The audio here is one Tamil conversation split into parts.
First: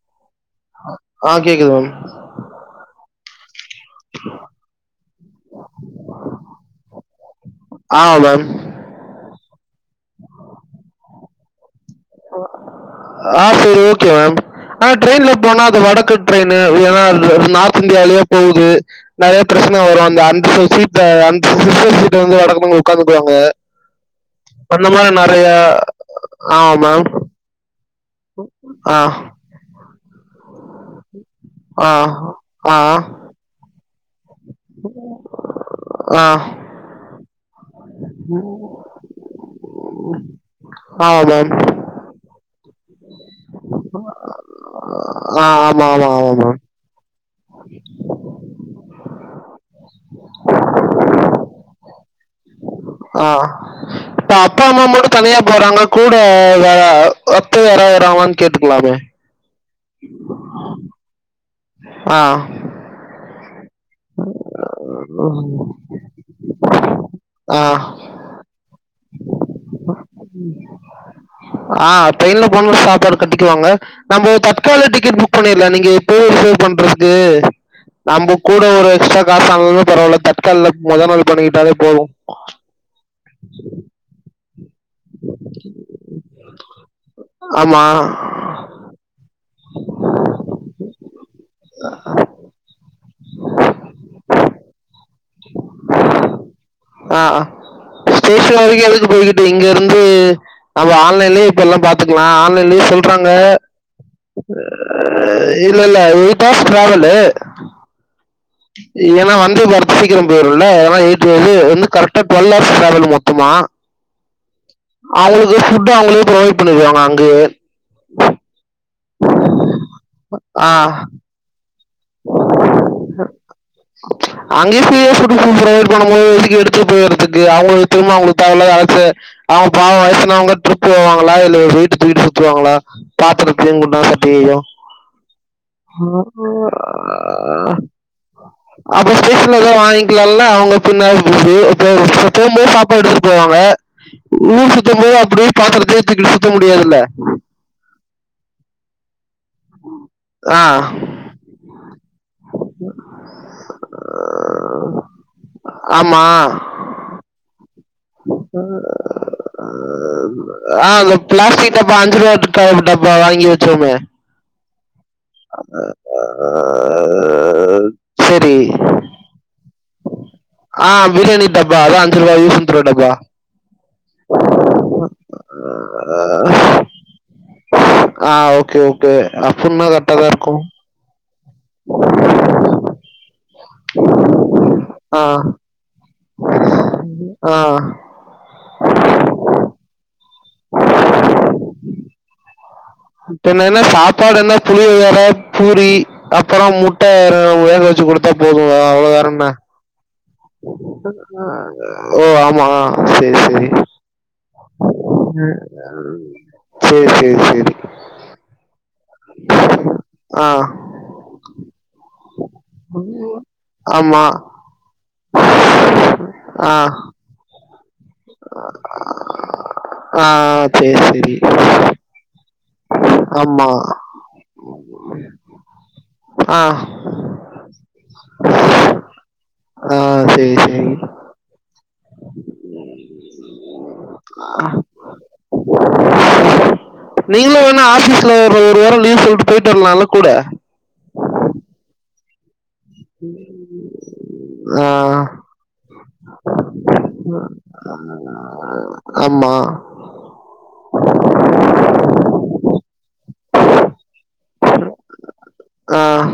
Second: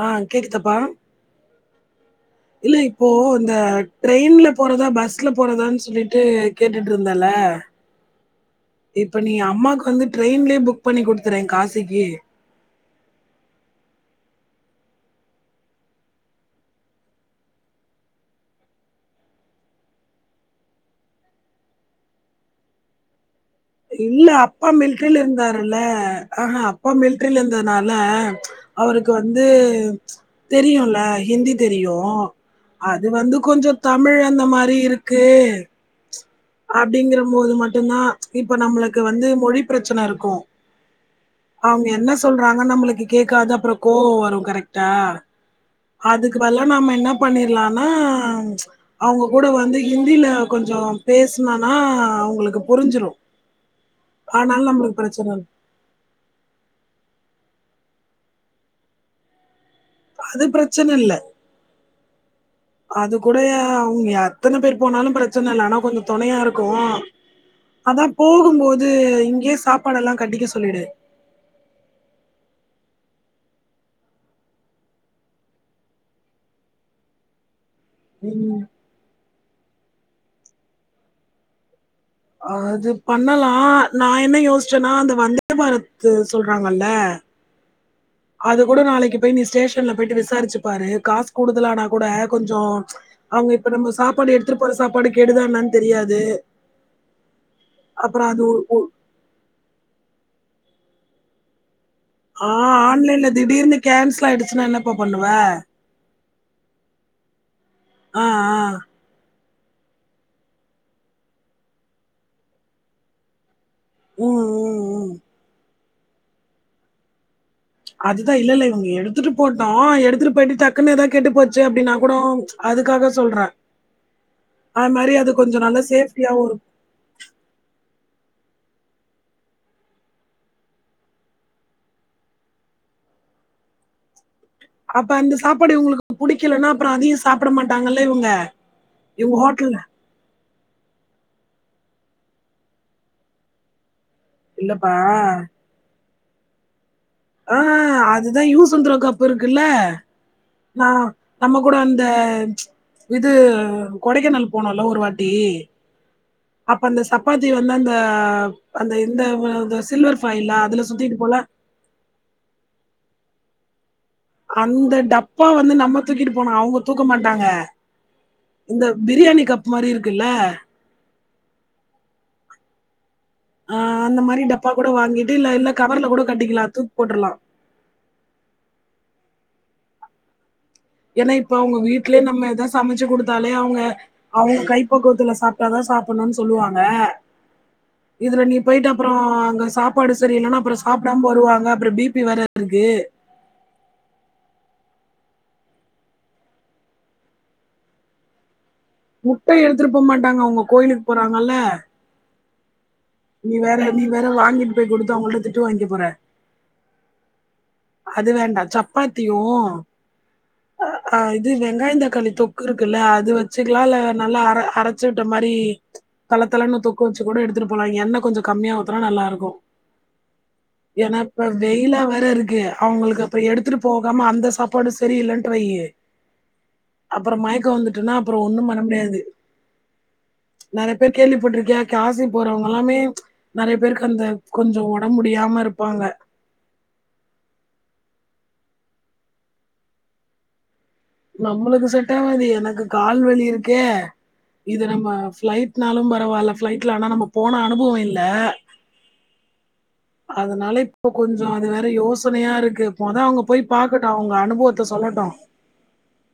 ஆ கேக்குதப்பா ஆ கேக்குது மேம். இல்ல இப் போ இந்த ட்ரெயின்ல போறதா பஸ்ல போறதான்னு சொல்லிட்டு கேட்டுட்டு இருந்தல ஆமா மேம். இப்ப நீ அம்மாக்கு வந்து டிரெயின்லயே புக் பண்ணி குடுத்துறே காசு ஆ சரி ஓகே மேம் ஆனா ட்ரெயின்ல போனா அது வடக்கு ட்ரெயின் ஏன்னா நார்த் இந்தியாலேயே போகுது நறைய பிரச்சனை வரும் அந்த சீட்ல அன்ரிசர்வ சீட்ல வடக்குனுங்க உட்காந்துக்குவாங்க இல்ல அப்பா அந்த மில்டரி மாரி நெறைய இருந்தாருல்ல ஆஹா ஆமா அப்பா மில் மேம். மில்டரில இருந்ததுனால ஆ. அவருக்கு வந்து தெரியும்ல ஹிந்தி ஆ. தெரியும் ஆ. அது வந்து கொஞ்சம் தமிழ அந்த மாதிரி இருக்கு ஆ அப்படிங்கற போது மட்டு மட்டுதான் இப்ப நம்மளுக்கு வந்து மொழி பிரச்சன இருக்கும் ஆமா மேம். அவங்க என்ன சொல்றாங் நம்மளுக்கு கேட்காத அப்புற கோவம் வரும் கரெக்ட்டா ஆஹ் ஆமா ஆமா ஆமா மேம் பண்ணிடலாம்னா அவங்க கூட வந்து ஹிந்தியில கொஞ்சம் பேசுனனா அவங்களுக்கு புரிஞ்சிரும். ஆஹ் இப்ப அப்பா அதனால அம்மா நம்மளுக்கு மட்டும் பிரச்சனை தனியா இல்ல. போறாங்க கூட வேற அப்ப யார யராமான்னு கேட்டுக்கலாமே அது பிரச்சன இல்ல ஆ. அது கூட அவங்க எத்தன பேர் போனாலும் பிரச்சன இல்ல ஆனா கொஞ்சம் துணையா இருக்கும் ஆ. அதான் போகும்போது இங்கயே சாப்பாடெல்லாம் கட்டிக்க சொல்லிடு ஆ ட்ரெயின்ல போனா கட்டிக்குவாங்க நம்போ தக்கால டிக்கெட் புக் பண்ணல நீங்க எப்போ சேவ் பண்றதுக்கு நம்ம உம் கூட ஒரு எக்ஸ்ட்ரா காசு ஆனாலும் பரவால தக்கால மொதல் நாள் பண்ணிக்கிட்டாலே போதும் அது பண்ணலாம் நா என்ன யோசு ன்னா அந்த வந்தே பாரத்து சொல்றாங்கல ஆமா அது கூட நாளைக்கி போய் நீ ஸ்டேஷன்ல போயிட்டு விசாரிச்சு பாரு காசு குடுக்கலனா கூட கொஞ்சம் அவங்க இப்ப நம்ம சாப்பாடு எடுத்துட்டு போற சாப்பாடு கெடுதான்னு தெரியாது ஆ அப்புறம் அது ஸ்டேஷன் வரைக்கும் எதுக்கு போய்கிட்டு இங்க இருந்து நம்ம ஆன்லைன்லய இப்ப எல்லாம் பாத் ஆஹ் ஆன்லைன் ல திடீர்னு கோன்சல் ஆயிடுஜு இல்ல இல்ல எயிட் ஹார்ஸ் ட்ராவலு ஆ ஆ நீங்கன்னா வந்து வந்து பார்த்தா சீக்கிரோ போயிருல்ல ஆனா வீட்டுக்கு வந்து கரெக்டா டுவெல்வ்ஹவர்ஸ் ட்ராவல் மொத்தமா ம், ம், ம். அதுக்கு வந்து ஃபுட் அவங்களே ப்ரொவைட் பண்ணருவாங்க அங்கயே அதுதா இல்லல்ல இவுங்ளுக் எடுத்துட்டு போட்டு எடுத்துட்டு போயிட்டு டக்குனு எதா கெட்டு போச்சு அப்படினா அங்கயே அது மாதிரி [unintelligible] அது கொஞ்சம் நல்லா பரொவைட் பண்ணும் போது சேஃப்டியாவும் எதுக்கு இருக்கும் எடுத்துட்டு போய்றதுக்கு அவுங்க திரும்ப அவுங்களுக்கு தேவ இல்லாத அழைச்ச அவுங்க பாவோ வயசானவங்க ட்ரிப் போவாங்களா இல்ல வெயிட் தூக்கிட்டு சுத்துவாங்களா பாத்திரத்தையு குண்டா சட் அப்ப அந்த சாப்பாடு இவுங்களுக்கு புடிக்கலனா அப்ப அதையு சாப்பிட மாட்டாங்கல்ல இவுங்க இவுங்க ஹோட்டல்ல பின்ன [unintelligible] போம்போது சாப்பாடு எடுத்துட்டு போவாங்க ஊர் இல்லப்பா சுத்தும்போது அப்டியே பாத்திரத் த தூக்கிட்டு சுத்த முடியாதுல்ல ஆஹ் அதுதா யூஸ் அன் த்ரோ கப் இருக்குல்ல ஆ நா நமக்கு கூட அந் த ப்ச் இது கொடைக்கானல் போனோல்ல ஒரு வாட்டி ஆமா அப்ப அந்த சப்பாத்தி வந்து அந்த அந்த இந்த சில்வர் ஃபைலா அதுல சுத்திட்டு போல புதுசா டப்பா வாங்கி வெச்சோமே அந்த டப்பா வந்து நம்ம தூக்கிட்டு ஆ, போனு அவுங்க தூக்க மாட்டாங்க சரி இந்த பிரியாணி கப் மாரி இருக்குல்ல ஆ பிரியாணி டப்பா அதா அஞ்சு ரூவா யூஸ் அன் த்ரோ டப்பா அஹ் அந்த மாரி டப்பா கூட வாங்கிட்டு இல்ல கவர்ல கூட கட்டிக்கல்லா தூக்கி போட்டுரலா அப்படினா கரெக்டாதா இருக்கு ஏனா இப்ப அவுங்க வீட்லயே நம்ம எதா சமச்சு குடுத்தாலே அவுங்க அவுங்க ஆ கைப்பக்குவத்துல சாப்பிட்டாதா சாப் பண்ணனு சொல்லுவாங்க ஆ இதுல நீ போய்ட்டு அப்புறோ அங்க சாப்பாடு சரி இல்லனா அப்புறோ சாப்பிடாம வருவாங்க அப்பறோ பி பி வேற இப்ப என்னனா சாப்பாடு என்ன புளி அ பூரி அப்புறோ முட்ட இ வேக வச்சு குடுத்தா போது முட்ட எடுத்துட்டு போ மாட் ஹ ஓ ஆம் மா சேரி நீ வேற சேரி நீ வேற வாங்கிட்டு போய் குடுத்து அவங்கள்ட்ட திட்டு வாங்கிக்க போற. சேரி சேரி சேரி அது வேண்டா சப் ப்பாத்தியு ஆ இது வெங்காயந் தக்காளி தொக்கு இருக்குல்ல அது வச்சுக்கலா இல்ல ஆமாம் நல்லா அ அரைச்சு விட்ட மாரி ஆ தலத்தளனு தொக்கு வச்சு கூட எடுத்துட்டு லா எண்ணெ கொஞ்ச கம்மியா ஊத்துனா நல்லா இருக்கு ஆ சரி ஏன்னா சரி இப்ப வெயிலா வேற இருக்கு அவங்களுக்கு அப்புற எடுத்துட்டு ஆமாம் போகாம அந்த சாப்பாடு சரியில்லன்ட்டு வையு ஆ அப்புற மயக்கம் வந்துட்டுன்னா அப்புற ஒண்ணும் பண்ண முடியாது ஆ சரி சரி நெறைய பேர் கேள்விப்பட்டிருக்கியா காசி போறவங்க எல்லாமே நெறைய பேருக்கு அந்த கொஞ்ச ஒடம்பு முடியாம இருப்பாங்க நீங்களு வேணா ஆபீஸ்ல ஒரு ஒரு வார லீவு சொல்ட்டு போயிட்டு வரலால்ல கூட நம்பளுக்கு செட்டாகாது எனக்கு கால்வலி இருக்கே இது நம்ம ஆ ஃபிளைட்னாலும் பரவால்ல ஃபிளைட்ல ஆனா நம்ம போன அனுபவ இல்ல ஆமா அதனால இப்போ கொஞ்ச அது வேற யோசனையா இருக்கு மொத அவங்க போய் பாக்கட்டு அவங்க அனுபவத்த சொல்லட்டு ஆஹ்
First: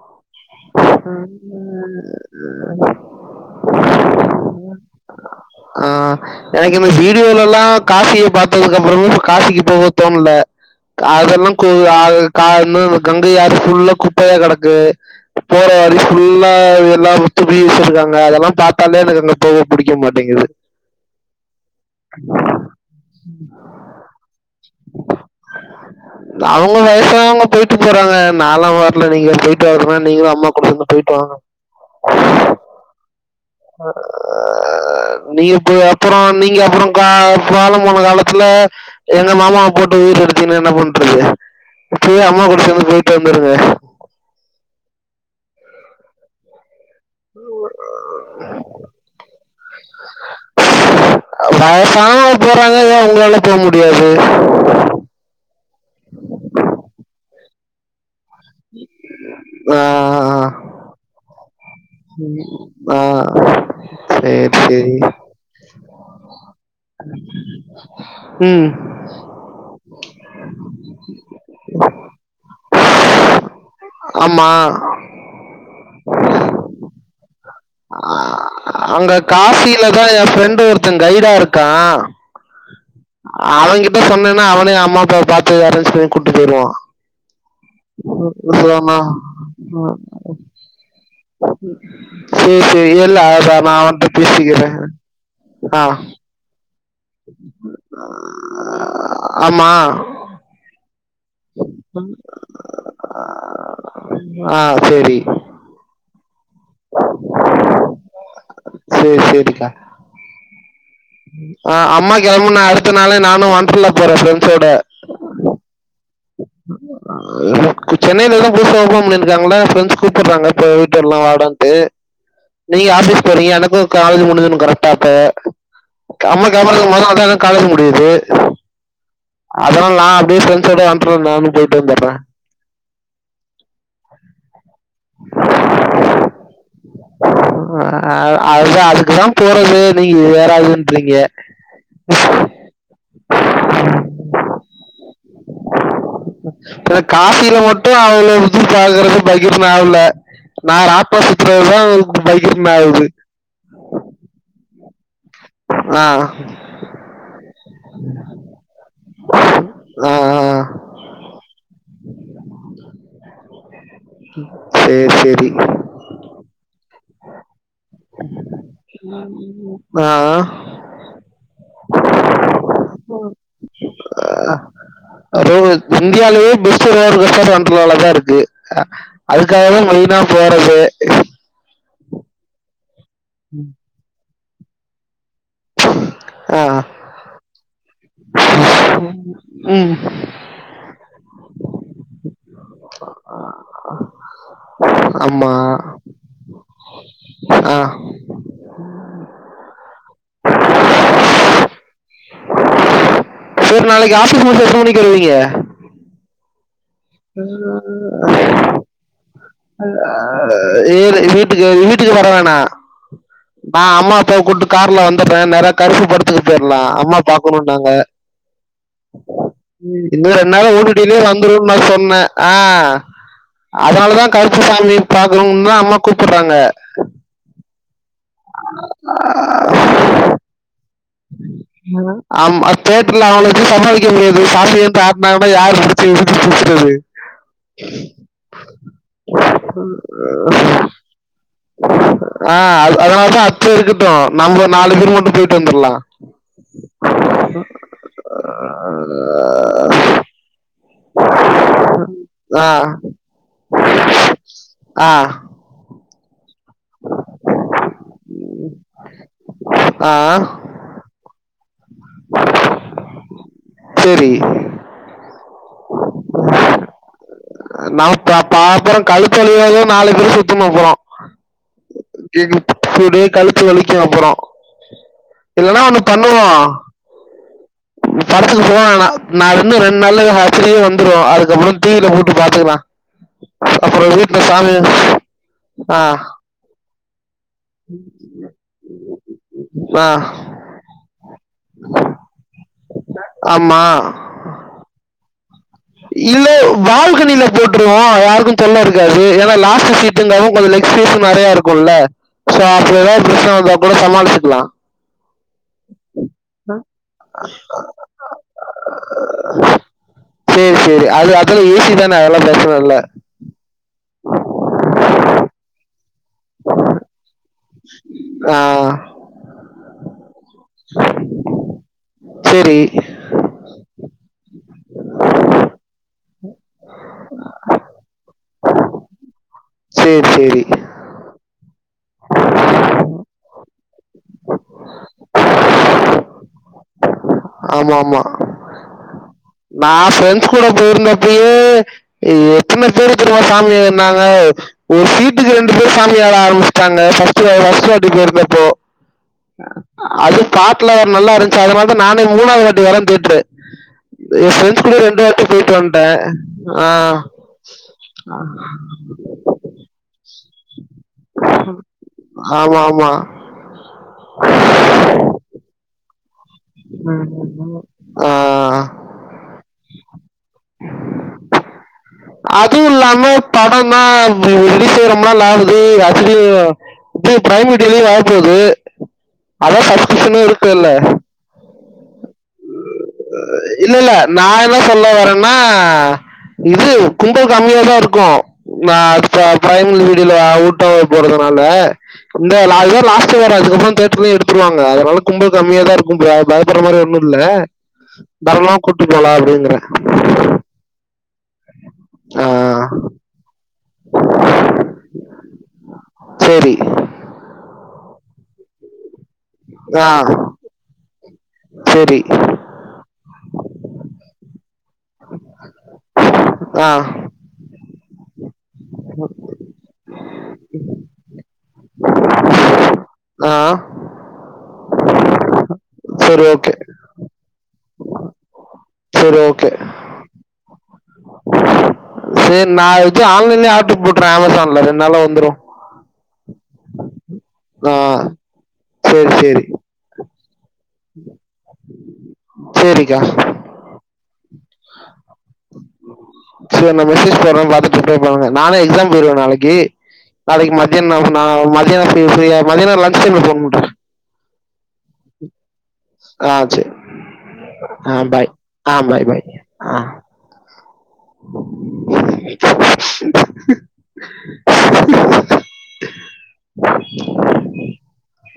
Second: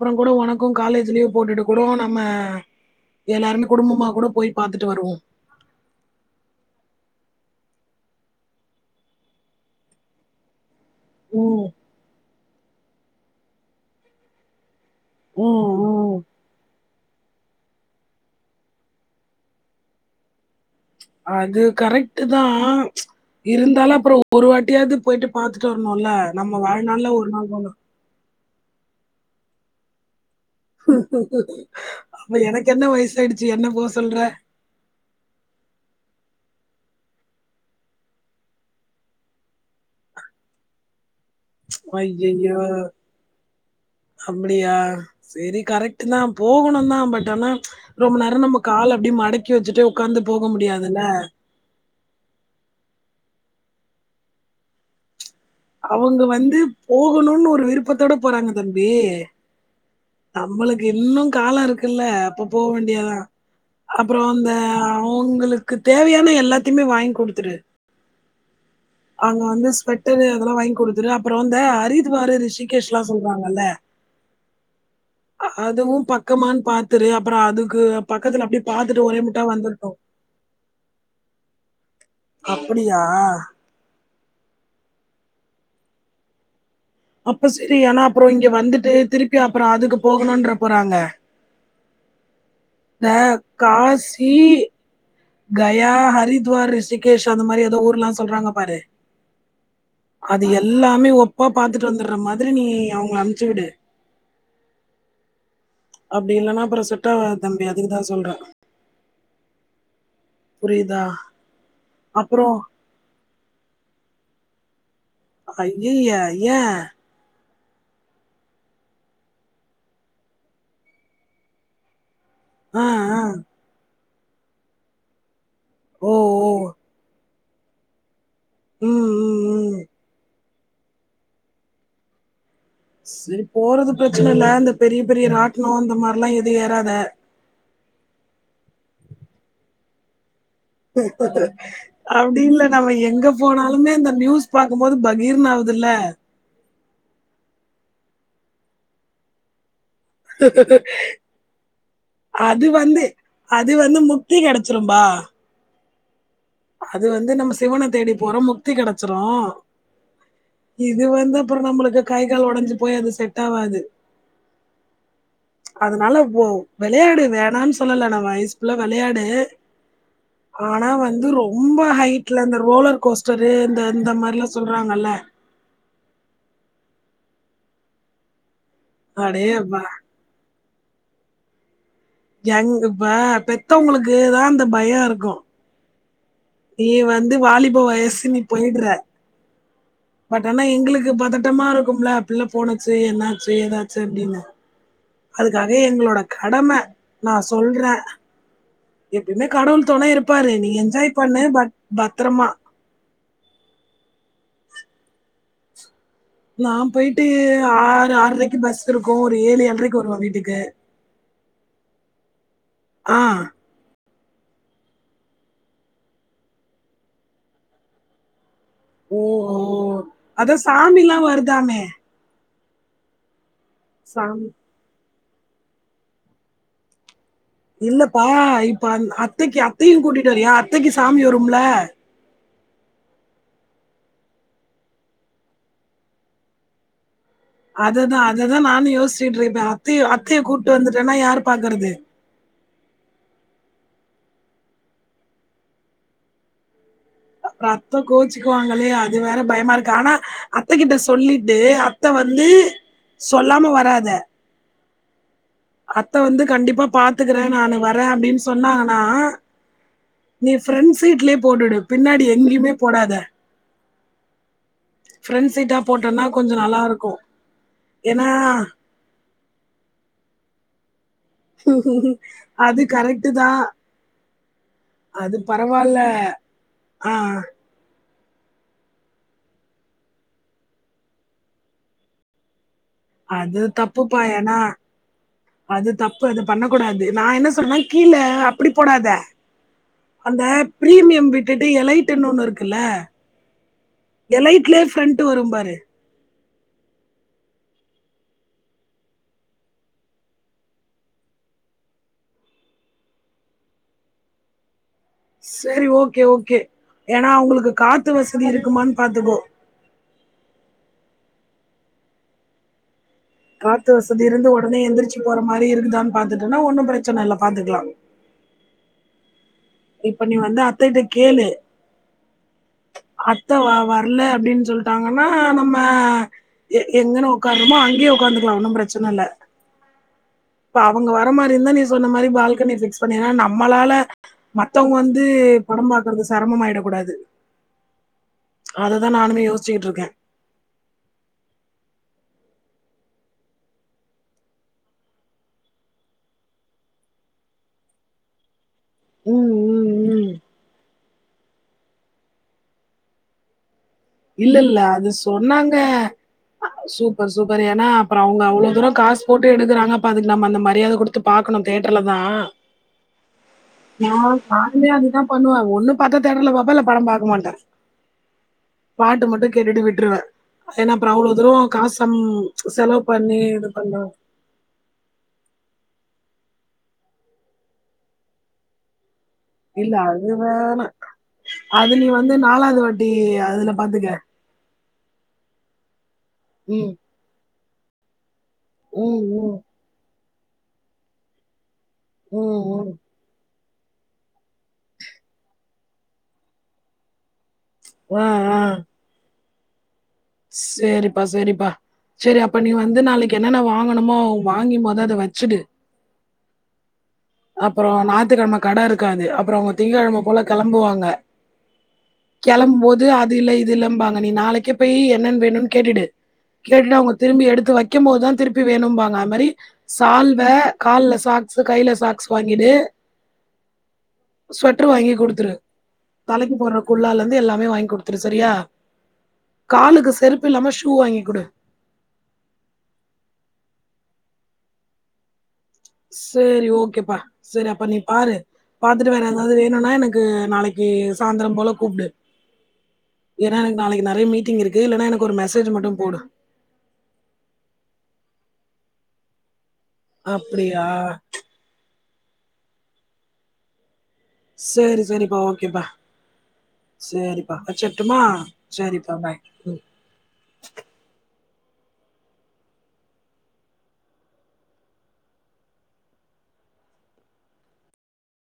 ப்புற கூட ஒனக் கு காலேஜ் லீவ் போட்டுட்டு கூட நம்ம எல்லாருமே குடும்பமா கூட போய் பாத்துட்டு வருவோ ஆஹ் எனக்கு இந்த வீடியோல எல்லா காசியை பாத்ததுக்கு அப்புறமு காசிக்கு போக தோணல அதெல்லா ம். [unintelligible] உம் கங்கையாறு ஃபுல்லா குப்பையா கெடக்கு போற ம். வழி ம். ஃபுல்லா எல்லா [unintelligible] இருக்காங்க அதெல்லாம் பாத்தாலே எனக்கு அங்க போக புடிக்க மாட்டிங்குது அது கரெக்ட்டு தா ம்ச் இருந்தாலு அப்புற ஒரு வாட்டியாவது போயிட்டு பாத்துட்டு வரணுல்ல நம்ம அவங்க வாழ்நாள்ல ஒரு வயசானவங்க நாள் போணு போயிட்டு போறாங்க நாலா வரல நீங்களே போயிட்டு வாங்கமா நீங்களு அம்மாவு அப்ப எனக்கு என்ன வயசாயிடுச் நீ போ அப்புற நீங்க அப்புற கா காலம் போன காலத்துல எங்க மாமாவ போட்டு உயர் எடுத்தீங்னா என்ன பண்றது இப்பயே அம்மா ஐயய்யோ! கூட சேந்து போயிட்டு வந்துருங்க சரி கரெக்ட்டு தா போகணுந்தா பட் ஆனா ம்ச் ரொம்ப நேர நம்ம கால அப்டி மடக்கி வச்சுட்டு உட்காந்து போக முடியாதுல்ல வயசானவங்க போறாங்க ஏன் உங்களால போக முடியாது அவங்க வந்து போகணுன்னு விருப்பத்தோட போறாங்க தம்பி ஆ நம்மளுக்கு இன்னு கால இருக்கு இல்ல அப்ப போக ஆ, ஆ. வேண்டியதா அப்புற சரி அந்த சரி அவங்குளுக்கு தேவையான எல்லாத்தையுமே வாங்கி குடுத்துரு உம் அங்க வந்து ஸ்வெட் ரூ அதல்லாம் வாங்கி குடுத்துரு அப்புறம் அந்த ஹரித்துவாரு ரிஷிகேஷ்லாம் சொல்றாங்கல்ல ஆமா அதுவும் பக்கமானு பாத்துரு அப்பற அதுக்கு ஆ, பக்கத்துல அப்படிப் அங்க காசியில தா எ ஃப்ரெண்டு் ஒருத்தன் ஃகைடா இருக் கா அப்படியா அவங்கிட்ட சொன்ன ன அவனே அம்மாப்ப பாத்து அரேஞ்ச் பண்ணி கூட்டு போயிருவா அப்ப சரி ஆனா அப்புறம் இங்க வந்துட்டு நான் திருப்பி அப்புறம் அதுக்கு போகணுன்ற போறாங்க இந்த எல்ல நா அவன்ட காசி பேசிக்கற ஆ [unintelligible] கேஷ் அந்த மாரி ஏதோ ஊரல்லா சொல்றாங்க பாரு ஆமா அது எல்லாமே ஒப்பா பாத்துட்டு வந்துடுறா மாரி நீ அவங்கள அனுப்ச்சு விடு ஆ சரி அப்படி இல்லைன்னா அப்புறம் செட்டாகுது தம்பி அதுக்குதா சொல்றே சரி சரிக்கா புரியுதா ஆ அம்மா அப்புறம் கெளம்புன அடுத்த நாளே நா வொன்ட்றலா போற ப்ரெண்ட்ஸோட அய்யய ஏ இப்போ சென்னையிலதா புதுசா ஓபன் பண்ணிருக்காங்களா ரெண்ட்ஸ் கூப்பிடுறாங்க போயிட்டு வரல் வாடான்ட்டு ஆ நீங்க ஆ. ஆபீஸ் போறீங்க எனக்கு காலேஜ் முடிஞ்துன்னு கரெக்டாப்ப ஓ அம்மா ஓ கேப்பாங்க மொத வந்த கல முடியுது ம் ம், ம். அதா நான் அப்படியே பிரெண்ட் ட அந்த நானும் போய்ட்டு வந்தட்ர செரி போறது பிரச்சனை இல்ல இந்த பெரிய பெரிய ராட்னம் இந்த மாரிலா எதுவு ஏறாத ஆ, அதுதான் அதுக்கு தான் போறது நீங்க வி அப்டி இல்ல நம்ம எங்க போனாலுமே இந்த நியூஸ் பாக்கும்போது பகீர்ன்னு ஆவூதுல்ல காபியில மட்டு அவ்ளவு இது பாக்குறது பகீர்னா ல நான் ராட்னம் சுத்துறதுதா உங்ளுக்கு அது பகீர்னு ஆகுது ரும்பா ஆ அது வந்து நம்ம சிவன தேடி போறோ முக்தி கெடச்சுரு ஆ ஆ இது வந்து அப்ரொ நம்ளுக்கு கை கால் ஓடஞ்சு போய் அது செட் டாவாது சேர் சேரி வெளையாடு வேணான்னு சொல்லல நா வயசு பிள்ள வெளையாடு ஆ. ஆனா வந்து ரொ ரொம்ப ஹைட்ல இந்த ரோலர் கோஸ்டரு இந்த இந்த மாரிலா சொல்றாங்கல்ல ரோ இந்தியாலேயே பெஸ்ட் ரோளர் [unintelligible] இருக்கு அடே அதுக்காகதா அப்பா, மெயினா போறதே ஜங் [unintelligible] இப்ப பெத்தவுங்களுக்கு தான் அந்த பயோ இருக்கு ஆ. நீ வந்து வாலிப வயசு நீ போய்டுற ம். பட் ஆனா எங்களுக்கு பதட் டமா இருக்கும்ல பிள்ள போனுச்சு என்னாச்சு ஏதாச்சு அப்டின்னு ஆமா. அதுக்காக எங்களோட கடம நா ஆ. சொல்றே எப்பயுமே கடவுள் தொனை இருப்பாரு நீ என்ஜாய் பண்ணு பட் பத்ரமா சரி நாளைக்கு ஆபீஸ் முடிஞ்சு எத்தன மணிக்கு வருவீங்க நா போயிட்டு ஆறு ஆரைக்கு பஸ் இருக்கு ஏழு [unintelligible] கு வீட்டுக்கு வரவேனா ஆஹ் நா அம்மா அப்பா கூப்டு கார்ல வந்துறே நேரா கருப்பு படத்துக்கு போயிரலா அம்மா பாக்கனுன்னாங்க ஓ ஓ. ம் இன்னு ரெண்டு அதான் நாள்ள ஓ டி சாமி டிலயே எல்லாம் வந்துருன்னு நா வருதாமே சொன்னே ஆஹ் அதுனாலதா சாமி கருப்பு சாமி பாக்கணுன்னு தா அம்மா கூப்பட்றாங்க இல்ல பா இப்ப அ அத்தைக்கு அத்தையு கூட்டிட்டு வரியா அத்தைக்கி சாமி வரு ஆமா தேட்ருல அவுங்கள வச்சு சமாளிக்க முடியாது சாமி அப்பு ஆட்னாங்கனா யாரு புடுச்சு [inaudible] அததான் அததான் நானும் யோஷ்ச்சுட்ருக்கறே அத்தைய அத்தைய கூட்டு வந்துட்டேன்னா யாரு பா ஆஹ் அதுனால தா அத்த இருக்கட்டும் நம்ம நாலு பேர் மட்டும் போய்ட்டு வந்துர்லாம் அப்புறம் அத்த கோச்சுக்குவாங்களே அது வேற பயமா இருக்கு ஆனா அத்தகிட்ட சொ சொல்லிட்டு அத்தை வந்து சொல்லாம வராத ஆ அத்த வந்து கண்டிப்பா பாத்துக்கறே நானு வரே அப்படின்னு சொன்னாங்கன்னா ஆஹ் நீ ஃபிரெண்ட் சீட்லயே போட்டுடு பின்னாடி எங்கேயுமே போடாத சரி ஃபிரெண்ட் சீட்டா போட்டோனா கொஞ்ச நல்லா இருக்கு நான் ஏன்னா பா- பா- அப்புறம் கழுத்து வலியாத [unintelligible] அது கரெக்ட் [unintelligible] தான் கழுத்து வலிக்கு அப்பற அது இல்லன்னா ஒண்ணு பரவாயில்ல பண்ணுவோ ஆ படத்துக்கு போ வேணா நா வந்து ரெண்டு நாள்ல [unintelligible] வந்துரு அதுக்கப்புற டி வி ல போட்டு பாத்துக்கலா அது தப்பு பா ஏனா அது ஆஹ் தப்பு அது பண்ண கூடாது நா என்ன சொல்றனா கீழ அப்பிடி போடாத ஆஹ் அந்த பிரீமியம் விட் டுட்டு எலைட்ன்னு ஒன்னுரு க்குல்ல ஆமா ட்டு வரும் பாரு இல்ல பால்கனில போட்டுருவோ யாருக்கும் தொல்ல இருக்காது ஏனா லாஸ்ட்டு சீட்டுங்கவு கொஞ்சோ லெக் சைஸு நெறையா இருக்குல்ல சோ அப்டி எதாது பிரச்சன வந்தா கூட சமாளிச்சுக்கலா செரி ஓகே ஓகே ஏனா அவங்களுக்கு காத்து வசதி இருக்குமான் பாத்துக்கோ சேரி சேரி அது அதலா ஈசி தான அதெல்லா பிரச்சனல்ல காத்து வசதி இருந்து ஒடனே எந்திரிச்சி போற மாரி இருக்குதான் பாத்துட்டன்ன ஒன்னு பிரச்சனல்ல பாத் ஆஹ் இப்ப நீ வந்து அத்தக்ட்ட கேளு சரி அத்த வ வரல அப்டின் சொல்ட்டாங்கன்னா நம்ம எ எங்கன ஒக்கார்றமோ அங்கேயே ஒக்காந்துக்கலா ஒன்னு பிரச்சனல்ல சரி சரி இப்ப அவங்க வர மார்ரிந்தா நீ சொன்ன மாரி பால்கனி ஃபிக்ஸ் பண்ணிர்லா நம்மளால மத்தவ்ங்க வந்து படோ பாக்கறது செரமமாயிடக் கூடாது ஆமா ஆமா அத தா நானுமே யோஸ்ச்சிகிட்ருக்கே நான் எத்தன பேரு தெரிமா சாமி ஆட்னாங்க ஒரு சீட்டுக்கு ரெண்டு பேர் சாமி ஆட ஆரம்பிச் ட்டாங்க ஃபஸ்ட் ஃபஸ்ட் வாட்டி போயிருந்தப்போ ம், ம், ம். அது காட்டுல நல்லாரு சோ அதனாலதா நானே மூணாது வாட்டி வரே தேட்டரு என் இல்லெல்ல ஃப்ரெண்ட்ஸ் கூட அது ரெண்டு வாட்டி போயிட்டு சொன்னாங்க வந்துட்டேன் ஆ சூப்பர் சூப்பர் ஏனா அப்பறொ அவுங்க அவ்ளோ தூரொ காஸ் போட்டு எடுகுறாங்க அப்ப அதுக் நம்ம அந்த மரியாத குடுத்து பாக் குனு தேட்டர்ல தா ஆமா ஆமா நா நானுமே அதுதா பண்ணுவ ஒன்னு ம் ம் ஆ பாட்டு மட்டு கேட்டுட்டு விட்ருவ ஏனா அப்பறொ அவ்ளோ தூரொ காசம் அதுவும் செலவு இல்லாம பண்ணி இது படம் பண்றொ [unintelligible] ஆ போது அதா இல்ல அது ஃபஸ்டிஷனு இருக்குல்ல வேணாம். அது நீ வ இல்லெல்ல நா என்ன சொல்ல வரென்னா இது ம். கும்ப கம்மியாதாருக்கு நா ம். ப ம். ப்ரைமில் டில ஊட்டோவா போறதுனால இந்த ம். லா ம். இதோட லாஸ்ட்டு வேற அது அதுக்கப்ற தேட்டர்லே எடுத்துருவாங்க அதனால கும்பல் கம்மியாதாருக்கும்போ பயப்புடற மாரி ஒன்னும் முல்ல தாரளமா கூட்டு போலா அப்டினு அ சேரிப் பா சேரிப்பா சேரி ஆ அப்ப நீ வந்து நாளைக்கு என்னன்ன வாங் ங்கணுமோ வாங்கி மொத அத வச்சுடு சரி அப்பறோ நாய்த்துக்கெழம கட இருக்காது அப்புறோ அவுங்க ஆ திங்ககெழம போல கெளம்புவாங்க சரி கெளம்பும் போது அது இல்ல இது இல்லம்பாங்க நீ நாளைக்கே போய் என்னன் வேணுன் கேட்டுடு ஆ கேட்டுட்டு அவுங்க திரும்பி எடுத்து வக் கிம்போதா திருப் பி வேணும்பாங்க அம்மாரி சால் வ கால்ல சாக்ஸு கைல சாக் ஸ் வாங்கிடு ஆ ஸ்வெட்ரு வாங்கி குடுத்துரு சரி தலைக்கு ஓகே போற குல்லாலந்து எல்லா மே வாங்குடுத்துரு சரியா சரி ஓகே காலுக்கு செருப்பில்லாம ஷு சூ வாங்கி குடு சேரி நா வச்சு ஆன்லைன்லயே ஆர்டர் போட்டுறே அமேசான்ல ரெண்டுனால்ல வந்துரு சேரி ஓகேப்பா செரி அப்ப ஆ நீ பாரு பாத்துட்டு வேற சரி ஏதாது சரி வேணுன்னா எனக்கு நாளைக்கு சாந்தரோ போல கூப்டு சேரிக்கா நெறய மீட்டிங் இருக் கு இல்லேன்னா எனக்கு ஒரு மெசேஜ் மட்டு போடு சோ நா மெசேஜ் போட்றே பாத்துட்டு ரிப்ளே பண்ணுங்க நானே எக்ஸாம் போயிருவே நாளைக்கி நாளைக்கி அப்படியா? மதிய நா நா மத்யானோ நீங்க ஃப்ரீயா மதியானம் லன்ஞ்ச் டைம்ல போன் பண்ற சேரி சேரிப்பா ஓகேப்பா ஆ சரி சேரிப்பா வச்சிற்ட்டுமா ஆ பாய் ஆ சேரிப்பா பாய் ம் ஆ